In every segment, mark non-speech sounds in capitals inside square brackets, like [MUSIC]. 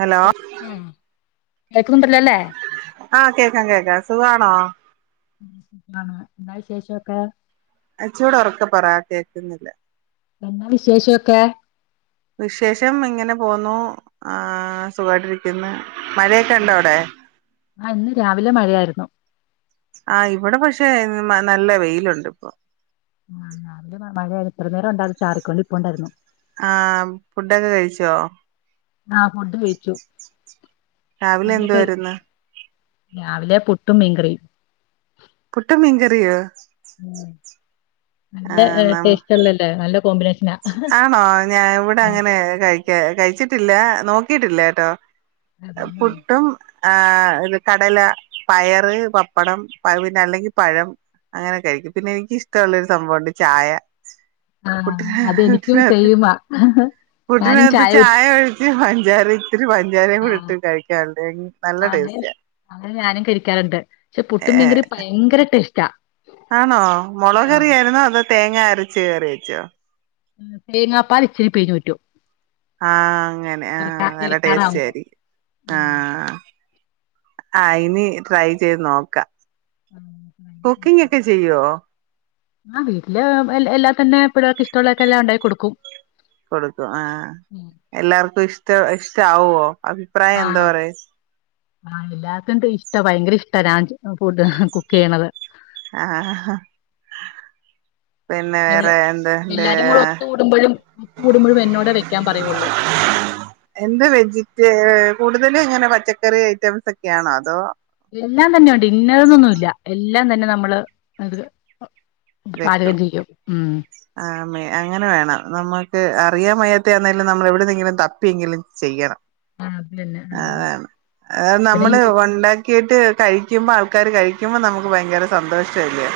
Hello ആഹ് കേൾക്കുന്നുണ്ടല്ലോല്ലേ ആഹ് കേൾക്കാം കേൾക്കാം സുഖാണ ആഹ് ആഹ് എന്നാ വിശേഷം ഒക്കെ കുറച്ചൂടെ ഉറക്കെ പറ കേൾക്കുന്നില്ല എന്നാ വിശേഷൊക്കെ വിശേഷം ഇങ്ങനെ പോന്നു ആ സുഖമായിട്ടിരിക്കുന്നു മഴയൊക്കെ ഇണ്ടോ ഉം അവിടെ ആഹ് ഇന്ന് രാവിലെ മഴയായിരുന്നു ആഹ് ഇവിടെ പക്ഷെ ഇന്ന് നല്ല വെയിലുണ്ട് ഇപ്പൊ ആഹ് രാവിലെ മഴയ ഇത്ര നേരം ഉണ്ടാും ചാറിക്കൊണ്ടിപ്പുണ്ടായിരുന്നു ആ ഫുഡൊക്കെ കഴിച്ചോ ആഹ് ഫുഡ് കഴിച്ചു രാവിലെ അങ്ങിട്ടു എന്തുവായിരുന്നു രാവിലെ പുട്ട് ട്ടും മീൻകറിയും പുട്ടും മീൻകറിയോ ഉം നല്ല ആഹ് നം ടേസ്റ്റ് ഉള്ളല്ലേ നല്ല കോമ്പിനേഷനാ ആണോ ഞാൻ ഇവിടെ അങ്ങനെ കഴി കഴിച്ചിട്ടില്ല നോക്കിട്ടില്ലാട്ടോ അതന്നെ പുട്ടും ആഹ് ഇത് കടല പയറ് പപ്പടം പിന്നെ അല്ലെങ്കിൽ പഴം അങ്ങനെ കഴിക്കും പിന്നെ എനിക്കിഷ്ടമുള്ളരു സംഭവമുണ്ട് ചായ ആഹ് പുട്ടിന് അതെനിക്കും പുട്ടിനകത്ത് സെയിംമാ ഞാനും ചായ ഞ്ചാര ആഹ് നല്ല ആഹ് അന്നേന്ന് ടേസ്റ്റാ അങ്ങനെ ഞാനും കഴിക്കാറുണ്ട് പക്ഷെ ഏ പുട്ടും മീൻകറിയം ഭയങ്കര ടേസ്റ്റ് റ്റാ ആണോ മുളകറിയായിരുന്നോ അതോ തേങ്ങ അരച്ച കയറി വച്ചോ തേങ്ങാപ്പാല്ല് ഇച്ചിനി പിഴിഞ്ഞുറ്റു ആഹ് അങ്ങനെ ആഹ് നല്ല ടേസ്റ്റ് ഇറക്കാറാവുമ്പോ ആയിരിക്കും ഉം ആഹ് ആഹ് ഇനി ട്രൈ ചെയ്ത് നോക്കാം കുക്കിംഗ്‌ ഒക്കെ ചെയ്യുവോ ആഹ് വീട്ടില് എല്ലാ തന്നെ എപ്പോഴാർക്ക് ഇഷ്ടമുള്ളൊക്കെ എല്ലാം ഉണ്ടാക്കി കൊടുക്കും കൊടുക്കും ആഹ് എല്ലാർക്കും ഇഷ് ഇഷ്ട്ട ഇഷ്ട്ടാവോ അഭിപ്രായം എന്താ പറയാ ആഹ് എല്ലാർക്കും ഇഷ്ടാ ഭയങ്കര ഇഷ്ടാ ഞാൻ ഫുഡ് കുക്ക് ചെയ്യണത് ആഹ് പിന്ന വേറെ എവിടെ- എന്ത്ണ്ട് എല്ലാരും കൂടെ ഒത്തു കൂടുമ്പോഴും ഒത്തു കൂടുമ്പോഴും എന്നോടെ വെക്കാൻ പറയുള്ളൂ എന്ത് വെജിറ്റേ കൂടുതലും ഇങ്ങനെ പച്ചക്കറി ഐറ്റംസ് ഒക്കെയാണോ അതോ എല്ലാം തന്നെയ ഉണ്ട് ഇന്ന തെന്നൊന്നും ഇല്ല എല്ലാം തന്നെ നമ്മള് അത് പാചകം വെക്കും ചെയ്യും ഉം ആമ്മേ അങ്ങനെ വേണം നമ്മുക്ക് അ അറിയാ മയ്യാത്തെ ആന്നേലും നമ്മൾ എവിടെുന്നെങ്കിലും തപ്പിയെങ്കിലും ചെയ്യണം ആഹ് അതെന്നെ ആഹ് പിന്നെ യൂ ക്കിട്ട് കഴിക്കുമ്പോ ആൾക്കാര് കഴിക്കുമ്പോ നമുക്ക് ഭയങ്കര സന്തോഷല്ലയോ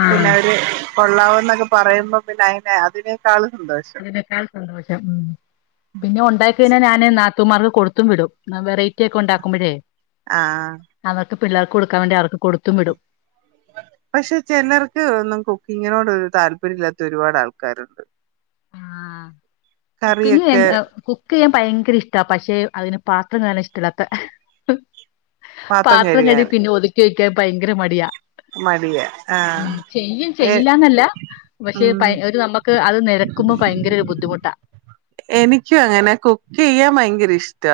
ആഹ് ന്നവര് കൊള്ളാവുന്നൊക്കെ പറയുമ്പോ പിന്നെ അതിനെ അതിനേക്കാളും സന്തോഷം അതിനേക്കാൾ സന്തോഷം പിന്നെ ഒണ്ടാക്കികഴിഞ്ഞാൽ ഞാന് നാ ത്തൂമാർക്ക് കൊടുത്തും വിടും വെറൈറ്റി ഒക്കെ ഉണ്ടാക്കുമ്പോഴേ ആ അവർക്ക് പിള്ളേർക്ക് കൊടുക്കാൻ വേണ്ടി അവർക്ക് കൊടുത്തും വിടും പക്ഷെ ചെലർക്ക് ഒന്നും കുക്കിങ്ങിനോടൊരു താല്പര്യം ഇല്ലാത്ത ഒരുപാട് ആൾക്കാരുണ്ട് കുക്കിംങ് എ കറിയൊക്കെ കുക്ക് കുക്ക് ചെയ്യാൻ ഭയങ്കര ഇഷ്ടാ പക്ഷെ അതിന് പാത്രം കഴുകാൻ ഇഷ്ടല്ലാത്ത പാത്രം കഴുകി പിന്നെ ഒതു ക്കി വെയ്ക്കാൻ ഭയങ്കര മടിയാ മടിയാ ആഹ് ഉം ചെയ്യും ഏ ചെയ്യില്ലന്നെല്ല പക്ഷെ ഉം ഒരു നമുക്ക് അത് നെരക്കുമ്പോ ഭയങ്കര ഒരു ബുദ്ധിമുട്ടാ എനിക്കും അങ്ങനെ കുക്ക് ചെയ്യാൻ ഭയങ്കര ഇഷ്ടാ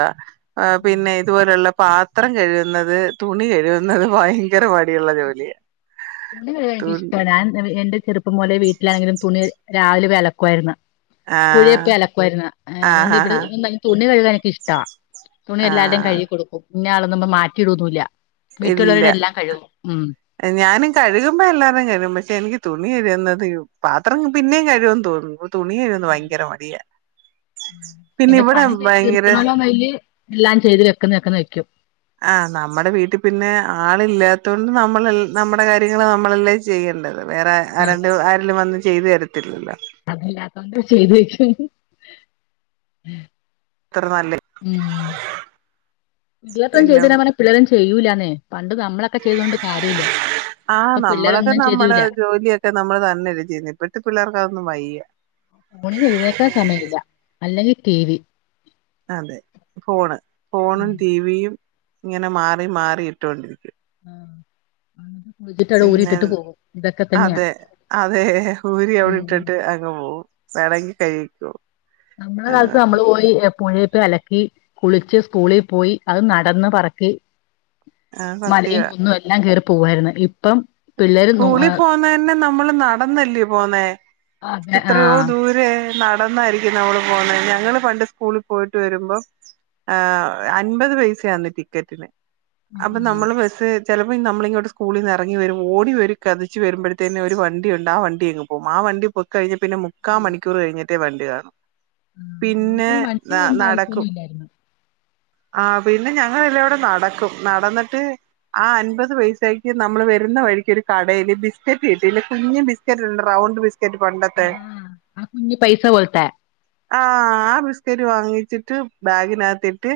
ആ ഉം പിന്നെ ഇതുപോലെയുള്ള പാത്രം കഴുകുന്നത് തുണി കഴുകുന്നത് ഭയങ്കര മ മടിയുള്ള ജോലിയാ തുണി കഴുകാൻ എനിക്ക് തുണി ഇഷ്ടാ ഞാൻ [UNINTELLIGIBLE] എന്റെ ചെറുപ്പം മുതലെ വീട്ടിലാണെങ്കിലും തുണി രാവിലെ പോയി അലക്കുവായിരുന്നു. പുഴയി ആഹ് പോയി അലക്കുവായിരുന്നു ആഹ് അതുകൊണ്ട് ഇവിടെ ആഹ് തുണി കഴുകാൻ എനിക്ക് ഇഷ്ട തുണി എല്ലാവരുടെയും ആഹ് കഴുകികൊടുക്കും. ഇന്നയാള്ന്ന് പറഞ്ഞു മാറ്റിയിടൊന്നുല്ല ഇല്ല വീട്ടിലുള്ളവരുടെ എല്ലാം കഴുകും ഉം ഞാനും കഴുകുമ്പോ എല്ലാരേം കഴുകും പക്ഷെ എനിക്ക് തുണി കഴുകുന്നത് പാത്രം പിന്നേം കഴുകാൻ തോന്നും പിന്നെ ഇവിടെ പണി ചെയ്തു ഭയങ്കര തീർക്കണല്ലോന്നയില് എല്ലാം ചെയ്തു വെ [UNINTELLIGIBLE] ആ നമ്മുടെ വീട്ടിൽ പിന്നെ ആളില്ലാത്ത കൊണ്ട് നമ്മൾ നമ്മുടെ കാര്യങ്ങള് നമ്മളെല്ലാം ചെയ്യേണ്ടത് വേറെ ആ രണ്ട് ആരേലും വന്ന് ചെയ്തു തര തരില്ലല്ലോ അങ്ങനെ ചെയ്ത് വെക്കും അത്ര നല്ല ഉം പിള്ളേപ്പം ചെയ്ത് പിന്നെ തരാൻ പറഞ്ഞാ പിള്ളേരൊന്നും ചെയ്യൂലാന്നേ പണ്ട് നമ്മളൊക്കെ ചെയ്ത കൊണ്ട് കാര്യമില്ല ആഹ് ഇപ്പം നമ്മളൊക്കെ പിള്ളേരൊന്നും നമ്മടെ ചെയ്യൂല ജോലിയൊക്കെ നമ്മള് തന്നെയല്ലേ ചെയ്യുന്നെ ഇപ്പഴത്തെ പിള്ളേർക്ക് അതൊന്നും വയ്യ ഫോണിന് എഴുന്നേക്കാൻ സമയമില്ല അല്ലെങ്കിൽ ടി വി അതെ ഫോണ് ഫോണും ടിവിയും ഇങ്ങനെ മാറി മാറി ഇട്ടോണ്ടിരിക്കും ആഹ് എന്നിട്ട് കുളിച്ചിട്ട് അവിടെ ഊരി പിന്നെ ഇട്ടിട്ട് പോകും ഇതൊക്കെ തന്നെയാ അതെ അതെ ഊരി അവിടെ ഉം ഇട്ടിട്ട് അങ് പോകും വേണങ്കി കഴിക്കോ നമ്മളെ എന്ന് കാലത്ത് പറഞ്ഞ് നമ്മള് പോയി പുഴെ അലക്കി കുളിച്ച് സ്കൂളി പോയി അത് നടന്ന് പറക്കി അത് മലയും സത്യവാ കുന്നും എല്ലാം കേറി പോവായിരുന്നു ഇ സ്കൂളിൽ പോന്ന തന്നെ നമ്മള് നടന്നല്ലേ പോന്നെ ആഹ് എത്രയോ ആഹ് ദൂരെ നട നടന്നായിരിക്കും നമ്മള് പോന്നെ ഞങ്ങള് പണ്ട് സ്കൂളിൽ പോയിട്ട് വരുമ്പോം അൻപത് പൈസ ആന്ന് ടിക്കറ്റിന് ആ അപ്പൊ ആ നമ്മള് ബസ് ചിലപ്പോ നമ്മലിങ്ങോട്ട് സ്കൂളി ന്ന് എറ ങ്ങി ഓടി വരും കെതച്ചു വരുമ്പോഴത്തേന്നെ ഒരു വണ്ടിയുണ്ട് ആ വണ്ടിയങ്ങ് പോകും ആ വണ്ടി പൊക്കഴിഞ്ഞ പിന്നെ മുക്കാ മണിക്കൂർ കഴിഞ്ഞെ മറ്റേ വണ്ടി കാണും പിന്നെ എനിക്ക് വണ്ടി നടക്കും ആവശ്യമൊന്നുല്ലായിരുന്നു ആ പിന്നെ ഞങ്ങളെല്ലടെ നടക്കും നടന്നിട്ട് ആ അൻപത് പൈസക്ക് നമ്മൾ വേ ഴുന്ന വഴിക്ക് ഒരു കടയിയില് ബിസ്ക്കറ്റ് കിട്ടില്ല കുഞ്ഞ് ബിസ്ക്കറ്റ്ണ്ട് റൗണ്ട് ബിസ്ക്കറ്റ് ആ പണ്ടത്തെ ആ അ പൈസ പോലത്തെ ആഹ ആ ബിസ്കറ്റ് വാങ്ങിച്ചിട്ട് ബാഗിനകത്തിട്ട്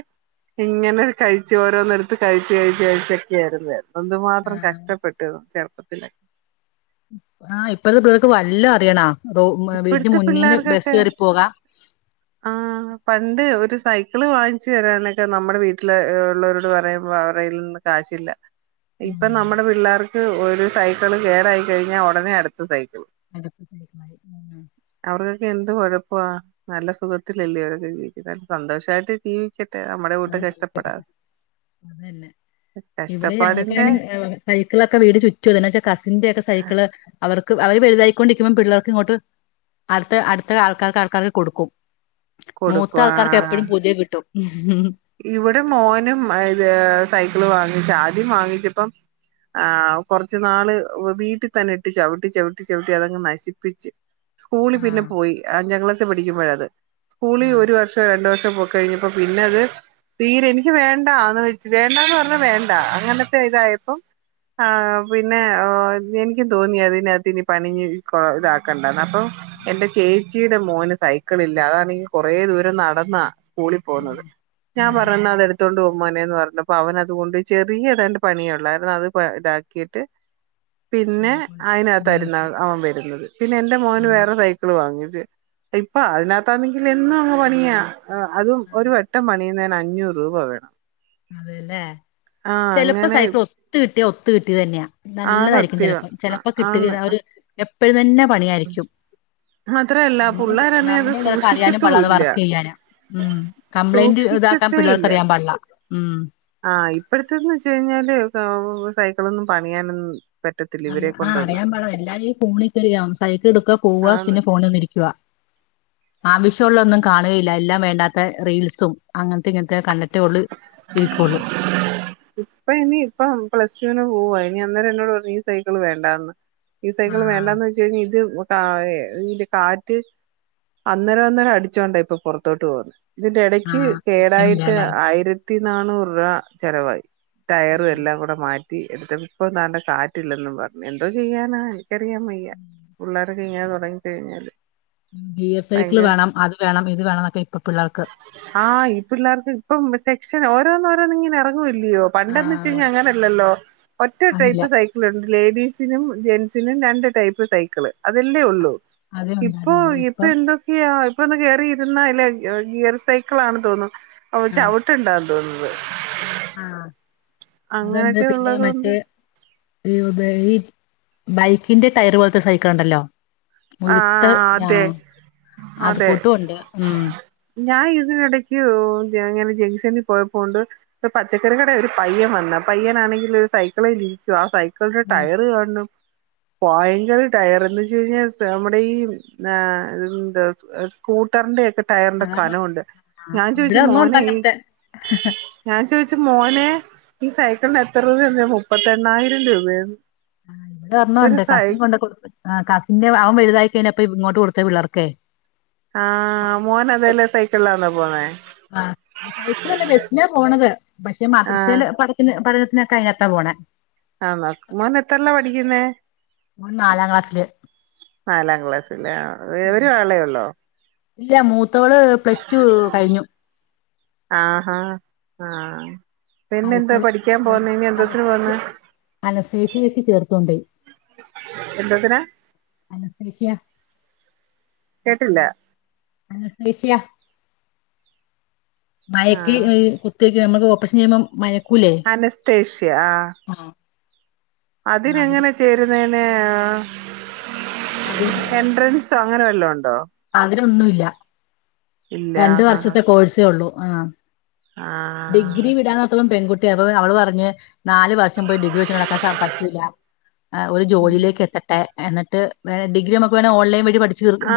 ഇങ്ങനെ കഴിച്ച ഓരോന്ന് എടുത്ത് കഴിച്ച് കഴിച്ച് കഴിച്ചക്കെ ആയിരുന്നു എന്ത് ആ മാത്രം കഷ് ട്ടു ചെറുപ്പത്തില് ആ ഇപ്പഴത്തെ പിള്ളേർക്ക് വല്ല അറിയണാ റോ വീടിന് ഇപ്പഴത്തെ മുന്നിന്ന് ബസ് കയറി പോകാം ആഹ പണ്ട് ഒരു സൈക്കിള് വാങ്ങിച്ചു തരാനൊക്കെ നമ്മുടെ വീട്ടില് ഉള്ളവരോട് പറയുമ്പോ അവരെലൊന്നും കാശില്ല ഇപ്പൊ ഉം. നമ്മുടെ പിള്ളേർ ത്ത് ഒരു സൈക്കിള് കേടായി കഴിഞ്ഞാൽ ഉടനെ അടുത്ത സൈക്കിൾ [INAUDIBLE] അവർക്കൊക്കെ എന്ത് കുഴപ്പവ നല്ല സുഖത്തിലല്ലേവരൊക്കെ ജീവിക്കുന്ന സന്തോഷായിട്ട് ജീവിക്ക ആ അതന്നെ ഇവിടെ കഷ്ടപ്പാടിന്റെ ഞങ്ങൾക്കും സൈക്കിളൊക്കെ വീട് ചുറ്റുവ എന്ന വച്ചാ കസിന്റെറെ ഒക്കെ സൈക്കിള് അവർക്ക് അവര് വലുതായിക്കൊണ്ടിരിക്കുമ്പം പിള്ളേർക്ക് ഇങ്ങോട്ട് അടുത്ത അടുത്ത ആൾക്കാർക്ക് ആൾക്കാർക്ക് കൊടുക്കും മൂത്ത കൊടുക്വാ ആൾക്കാർക്ക് എപ്പഴും പുതിയ കിട്ടും ഉം ഉം ഇവിടെ മോനും ഇത് സൈക്കിള് വാങ്ങിച്ച ആദ്യം വാങ്ങിച്ചപ്പം ആ കുറച്ചു നാള് വീട്ടിൽ തന്നെ ഇട്ട് ചവിട്ടി ചവിട്ടി ചവിട്ടി അതങ്ങ് നശിപ്പിച്ച് സ്കൂളി ആ പിന്നെ പോയി ആ ഞങ്ങള് [UNINTELLIGIBLE] പഠിക്കുമ്പോഴത് സ്കൂളിൽ ആ ഒരു വർഷം രണ്ടു വർ [UNINTELLIGIBLE] പോക്ക് കഴിഞ്ഞപ്പം പിന്നെ അത് തീരെ എനിക്ക് വേണ്ട [UNINTELLIGIBLE] വെച്ച് വേണ്ടാന്ന് പറഞ്ഞാ വേണ്ട അങ്ങനത്തെ ഇതായപ്പം ആ പിന്നെ എനിക്കും തോന്നി അതിനാത്ത് ഇനി പണിഞ്ഞ് കൊ ഇതാക്കണ്ട അപ്പൊ എന്റെ ചേ ച്ചിയുടെ മോന് സൈക്കിള് ഇല്ല അതാണെങ്കി കൊറെ ദൂരം നടന്നാ സ്കൂളി ഉം പോവുന്നത് ഞാൻ ഉം പറയുന്ന അതെട് ത്തൊണ്ട് പോ മോനെ ന്ന് പറഞ്ഞപ്പൊ അവൻ അതുകൊണ്ടയി ചെറിയതാണ്ട് പണിയൊള്ളാരുന്നു അത് പ്പൊ ഇതാക്കിയിട്ട് പിന്നെ ഞാകൊണ്ട് അതിനകത്തായിരുന്ന ഉപയോഗിച്ചു അവൻ വരുന്നത് പിന്നെ എന്റെ മോന് ആഹ് വേറെ സൈക്കിള് വാങ്ങി ഇപ്പൊ അതിനകത്താന്നെങ്കിൽ എന്നും അങ്ങ് പണിയാ ആ അതും ഒരു ആഹ് വട്ടം പണി യാൻ അഞ്ഞൂറ് രൂപ വേണം അതേല്ലേ ആഹ് ചെലപ്പ അങ്ങനെ സൈക്കിൾ ഒത്ത് കിട്ടിയാ ഒത്ത് കിട്ടിയത് തന്നെയാ ആ നല്ലതായിരിക്കും സത്യവാ ചെലപ്പം ചെലപ്പോ കിട്ടുക ആന്ന് ആ ഒര് എപ്പഴും തന്നെ പണിയായിരിക്കും മാത്രല്ല നമ്മ പുള്ളേരന്നെ അത് നമ്മുടെ പിള്ളേർക്ക് അറിയാനും സൂക്ഷിക്കത്തും പാടിള്ള അത് ഇല്ല വർക്ക് ചെയ്യാന് കംപ്ലൈന്റ് ഇതാക്കാൻ സൂക്ഷിക്കത്തേ പിള്ളേർക്ക് ഇല്ല അറിയാൻ പാടിള്ള ഉം ആഹ് ഇപ്പഴത്തെന്ന് വെച്ച് കഴിഞ്ഞാല് സൈക്കിളൊന്നും പണിയാനൊ അറിയ ആ അറിയാം പാട എല്ലാരും ഈ ഫോണിൽ [UNINTELLIGIBLE] യാ സൈക്കിൾ എടുക്ക പോവാ ആന്ന് പിന്നെ ഫോണിൽ ഒന്നിരിക്കുവ ആവശ്യവുള്ള ഒന്നും കാണുകയില്ല എല്ലാം വേണ്ടാത്ത റീൽസും അങ്ങനത്തെ ഇങ്ങനത്തെ കണ്ട് റ്റേ ഒള്ള് ഇരിക്കുവൊള്ളൂ ഇപ്പ ഇനി ഇപ്പ പ്ലസ്റ്റുവിന് പോവാ ഇനി അന്നേരം എന്നോട് പറഞ്ഞു ഈ സൈക്കിള് വേണ്ടാന്ന് ഈ സൈക്കിള് വേണ്ട ആഹ് എന്ന് വെച്ച് കഴിഞ്ഞാ ഇത് കാ എ ഇയിൻ്റെ കാറ്റ് അന്നേരം അന്നേരം അടിച്ചോണ്ട ഇപ്പൊ പുറത്തോട്ട് പോന്ന് ഇതിന്റെ ഇടയ്ക്ക് ആഹ് നിക്കണില്ല കേടായിട്ട് അല്ലേ ആയിര ത്തിനാനൂറ് രുവ ചെലവായി ടയറും ആഹ് എല്ലാം കൂടെ മാ റ്റി എടുത്ത ഇപ്പൊ താണ്ടെ കാറ്റില്ലെന്നും പറഞ്ഞ് എന്തോ ചെയ്യാനാ ഇക്കറിയാൻ വയ്യ പുള്ളേർ ഇത് ഇങ്ങനെ തുടങ്ങി കഴിഞ്ഞാല് ബിയർ സൈക്കിള് വേണം അത് വേണം ഇത് വേണം ഇപ്പൊ പിള്ളർക്ക് ആഹ് ഈ പിള്ളേർക്ക് ഇപ്പം സെക്ഷൻ ഓരോന്ന് ഓരോന്ന്ങ്ങനെ എറക്കുവല്ലേ പണ്ടന്ന് വെച്ച് ആഹ് കഴിഞ്ഞാ അങ്ങനെ അല്ലല്ലോ ഒറ്റ അതില്ല ടൈപ്പ് സൈക്കിള് ലേഡീസിനും ജെന്റ്സിനും രണ്ട് ടൈപ്പ് സൈക്കള് അതെല്ലേ ഒള്ളൂ അതേ ഇപ്പൊ ഉണ്ടായിരുന്നുള്ളൂ ഇപ്പൊ ഇപ്പം എന്തൊക്കെയ പ്പൊന്ന് കയറി ഇരുന്ന അല്ല ഗിയർ സൈക്കിളാണെന്ന് തോന്നു ഓ ആഹ് ചവിട്ട് ണ്ടാവ ന്ന് ആ അതണ്ട് പിന്നെ ഉള്ളത് കൊണ്ട് മറ്റേ [UNINTELLIGIBLE] ഈ ബൈക്കിന്റെ ടയറ് പോലത്ത സൈക്കളുണ്ടല്ലോ ആ ഉഴുത്ത ആ അതെ അത് അതെ കൂട്ടുണ്ട് ഉം ഞാൻ ഇതിനിടക്ക് ഇങ്ങനെ ജംഗ്ഷനില് പോയപ്പോണ്ട് പച്ചക്കറി കട ഒരു പയ്യൻ വന്ന പയ്യനാണെങ്കില് ഒരു സൈക്കിളെ ഇരിക്കുവാ സൈ [UNINTELLIGIBLE] ഉം ടയറ് കാണണം ബയങ്കര ടയറ് ന്ന് വെച്ച് കഴിഞ്ഞാ നമ്മുടെ ഈ ആ എന്താ സ്കൂട്ടറിന്റെ ഒ ടയറിന്റെ അതാണ് കനവുണ്ട് ആഹ് ഞാൻ ഇവിടെ ചോയ്ച്ചു ഒന്നും ഉണ്ട് മോനെ ഈ അങ്ങനത്തെ ഞാൻ ചോയ്ച്ചു മോനെ ഈ സൈക്കിളിന് എത്ര രൂപയ്ണ്ട് മുപ്പത്തി എണ്ണായിരം രൂപയാണ് ഇവിടെ ഒരു ഒന്ന്ണ്ട് സൈ കസിൻ കൊണ്ട് കൊടുത്ത് കസിന്റെ വലുതായി കഴിഞ്ഞപ്പം ഇങ്ങോട്ട് കൊടുത്ത് പിള്ളേർകെ ആ മോന് അതേല്ല സൈക്കിളിലാ ന്നേ പോന്നേ ആ സൈകളല്ല ബെസിനാ പോണത് പക്ഷെ ആ മാതൃസയില് പഠ പട [UNINTELLIGIBLE] ആന്നാ മോന് എത്ര ല്ലാ പഠിക്കുന്നേ ഓൻ നാലാം ക്ലാസ്സില് നാലാം ക്ലാസ്സിലാ എവര് ആള്ളെയേള്ളോ ഇല്ല മൂത്ത മൂത്തോള് പ്ലസ് ടു കഴിഞ്ഞു ആ ഹാ ആ പിന്നെ എന്താ അയ്ക്കോളും [UNINTELLIGIBLE] പഠിക്കാൻ പോന്നേ ഇനി എന്തോത്തിന് പോന്ന് എന്തോത്തിനാ കേട്ടില്ല അനഷെഷ്യ ആ മയക്കി കുത്ത നമ്മക്ക് ഓപ്പറേഷൻ ചെയ്യുമ്പം മയ അനസ്തേഷ്യ ആ അതിന് അതിനെങ്ങനെ ചേരുന്നെ ഏ അതിന് എൻട്രൻസാ അങ്ങനെ വല്ലം ഉണ്ടോ അതിനൊന്നുല്ല ഇല്ല രണ്ട് ആ വർഷത്തെ കോഴ്സേ ഉള്ളൂ ആ ആ ഡിഗ്രി വിടാനത്തോളം പെൺകുട്ടി അ അവള് പറഞ് നാല് വർഷം പോയി ഡിഗ്രി വെച്ച് നടക്കാൻ സ പറ്റൂല്ല ഒരു ജോലിയിലേക്ക് എത്തട്ടെ എന്നിട്ട് വേണേ ഡിഗ്രി നമക്ക് വേണേ ഓൺലൈൻ വഴി പ ആ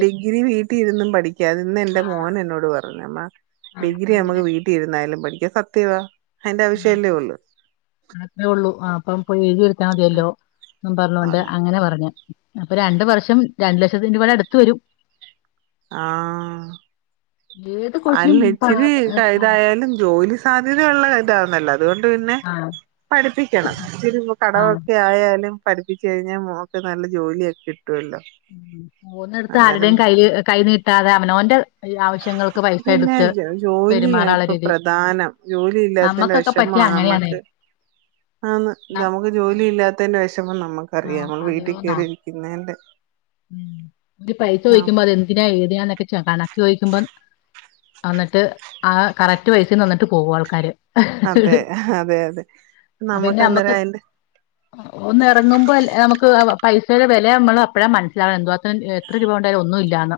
ഡിഗ്രി വീട്ടി ഇരുന്നും പഠിക്കാ അതിന്ന് എ ന്റെ ആഹ് മോൻ എന്നോട് പറഞ്ഞു മ്മ ആഹ് ഡിഗ്രി നമുക്ക് അങ്ങനെ വീട്ടില ഇരുന്നായാലും പടി അ സത്യവാ അതിന്റെ ആവശ്യല്ലേ ഉള്ളൂ ആ അത്രേ ഉള്ളൂ ആഹ പ്പം പോയി എഴുതി എടു ത്താ മതിയല്ലോ എന്നും പറഞ്ഞോണ്ട് അതെ അങ്ങനെ പറഞ്ഞു അപ്പൊ രണ്ട് വർഷം രണ്ടു ലക്ഷത്തി രൂപടെ അടുത്ത് വരും ആഹ ഏത് കോഴ്സിനും അല്ല പ- ഇച്ചിരി പ- ആ ഇതായാലും ജോലി സാധ്യതയള്ള ഇതാ നല്ല അതുകൊണ്ട് പിന്നെ ആ പഠിപ്പിക്കണം ഇത്തിരി ആ കടവൊക്കെ ആയാലും പഠിപ്പിച്ച് കഴിഞ്ഞാൽ മോക്ക്‌ നല്ല ജോലിയൊക്കെിട്ടും മൂന്നടുത്ത് ആരുടെയും കയ് കൈ നീട്ടാതെ അവനോവന്റെ ആവശ്യങ്ങൾക്ക് പൈ പിന്നെ ജോലിയ ഇപ്പൊ പ്രധാനം ജോലി ഇല്ലാത്തന്റെ നമ്മക്കൊക്കെ വിഷമ പറ്റിയ അങ്ങനെയാണേ നമ്മുക്ക് ആന്ന് നമുക്ക് ജോലി ഇല്ലാത്തന്റെ വിഷ മം ആ നമ്മുക്കറിയാം നമ്മൾ വീട്ടിൽ അതെയോന്നാ കേറി ഇരിക്കുന്നേൻറെ ഉം പൈസ ചോിക്കുമ്പോ അതെന്തിനാ ഏതിനാന്നൊക്കെ ച്ച കണ ചോദിക്കുമ്പം എന്നിട്ട് ആ കറക്റ്റ് പൈസ തന്നിട്ട് പോകും ആൾക്കാര് അതെ അതെ അതെ നമുക്ക് പിന്നെ നമ്മക്ക് അന്നേരം അയിന്റെ ഒന്ന ഇറങ്ങുമ്പോ അല്ല നമുക്ക് പൈസയുടെ വില നമ്മൾ അപ്പോഴാ മന [INAUDIBLE] എത്ര രൂപ ഉണ്ടായാലും ഒന്നും ഇല്ലാന്ന്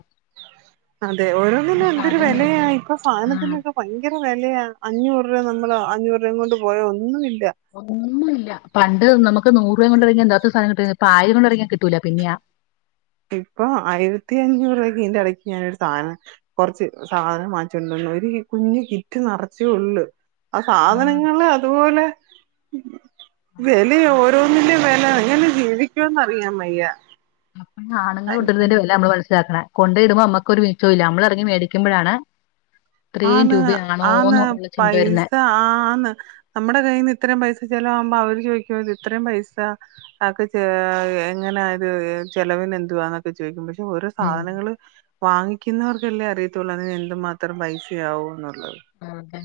അതെ ഓരോന്നിനും ഒരു എന്തൊരു സാധനം വേലയാ മേടിക്കാന് ഇപ്പൊ ഉം സാധനത്തിനൊക്കെ ഭയങ്കര വെലയാ അഞ്ഞൂറ് രൂപ നമ്മള് അഞ്ഞൂറ ഉം കൊണ്ട് പോയ ഒന്നും ഇല്ല ഒന്നുമില്ല പണ്ട് നമക്ക് നൂറു രൂപ കൊണ്ട ഇറങ്ങാ എന്താത്തെ സാധം കിട്ട ഇപ്പ ആയിരം കൊണ്ട ഇറങ്ങിയൻ കിട്ടൂല പിന്നെ ഇപ്പൊ ആയിരത്തി അഞ്ഞൂറക്ക് ഇന്റെ ഇടയ്ക്ക് ഞാനൊരു സാധനം കൊറച്ച് സാധനം വാങ്ങിച്ചിണ്ടിന്നു ഒരു കുഞ്ഞ് കിറ്റ് നിറചെള്ളു ആ സാധനങ്ങള് അതുപോലെ- ഉം അതെ വിലയ ഓരോന്നിന്റെ വില അങ്ങനെ ജീവിക്കോന്ന്റിയാം വയ്യ ആണുങ്ങൾണ്ടിന്നന്റെ വെലനമ്മ താക്ക്ണെ കൊണ്ട് ഇടുമ്പോൾ നമ്മക്കൊരു [UNINTELLIGIBLE] ഇല്ല നമ്മളെറങ്ങി മേടിക്കുമ്പോഴാണ് ഇത്രയും ആന്ന് ആന്ന് രൂപയാണോന്ന് ഉള്ള ചിന്ത വരുന്നെ പൈസ ആന്ന് നമ്മടെ കയ്യിൽ നിന്ന് ഇത്രയും പൈസ ചെിലവകുമ്പോ അവര് ചോദിക്കുമ്പോത് ഇത്രയും പൈസ ആക്കെ എങ്ങനെയത് ചെലവിന് എന്തുവാന്നൊക്കെ ചോദിക്കുമക്ഷേ, പ ഓരോ ഉം സാധനങ്ങള് വാങ്ങിക്കുന്നവർക്കല്ലേ അറിയത്തുള്ളൂ അതിന് എന്തു മാത്രം പൈ [UNINTELLIGIBLE] അതെ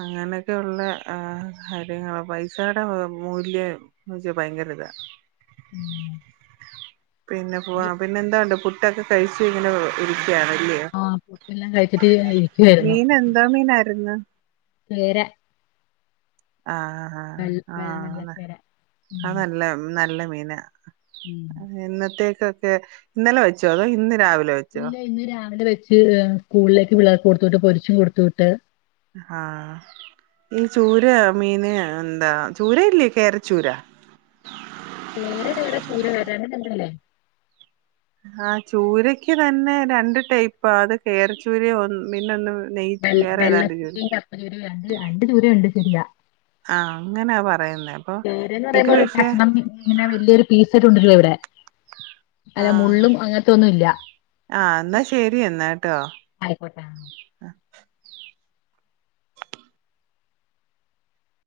അങ്ങനെ ഒക്കെയുള്ള ആഹ് കാര്യങ്ങ പൈസയുടെ മൂല്യം എന്ന് വച്ചാൽ ഭയങ്കര ഇതാ ഉം പിന്നെ പോ പിന്നെ എന്താണ്ട് ഇട്ടൊക്കെ കഴിച്ചച്ച് ഇങ്ങനെ ഇരിക്കയാണല്ലേ ആഹ് പുട്ടല്ലാം കഴിച്ചിട്ടി ഇര് മീ നന്ദ മീന ന്ന വേരാ ആഹ് വെ ആഹ് വെള്ള ആഹ് വെള്ളക്കര പിന എന്നത്തെ ക്കെ ഇന്നലെ വെച്ചോ അതോ ഇന്ന് രാവി ഇല്ല ഇന്ന് രാവിലെ വെ ക്ക് സ്കൂളിലേക്ക് പിളേർക്ക് കൊടുത്തുട്ട് പൊരിച്ചും കൊടുത്ത് വിട്ട് ആഹ് ഈ ചൂര മീന് എന്താ ചൂര ഇല്ലേ കേരചൂരാ കേര വേറെ ചൂര വേറെ രണ്ടു രണ്ടല്ലേ ആ ചൂരക്ക് തന്നെ രണ്ട് ടൈപ്പാ അത് കേരച്ചൂര ഒ പിന്ന ഒന്ന് നെയ് വെ വേറെ ഏതാണ്ട് ചൂര വെള്ളച്ചൂര കപ്പ ചൂരണ്ട് അന്റെ ചൂര ഇണ്ട് [UNINTELLIGIBLE] ആഹ് അങ്ങനാ പറയുന്നേ അപ്പൊ പേരെന്ന് ഇത് പറയുമ്പോ പക്ഷെ ഒരുകഷ്ണം മീൻ ഇങ്ങനെ വലിയൊരു പീസ് എടു [UNINTELLIGIBLE] വരും ഇവിടെ അല്ല ആഹ്, മുള്ളും അങ്ങനത്തെ ഒന്നും ഇല്ല ആഹ് എന്നാ ശരി എന്നാട്ടോ ആയിക്കോട്ടെ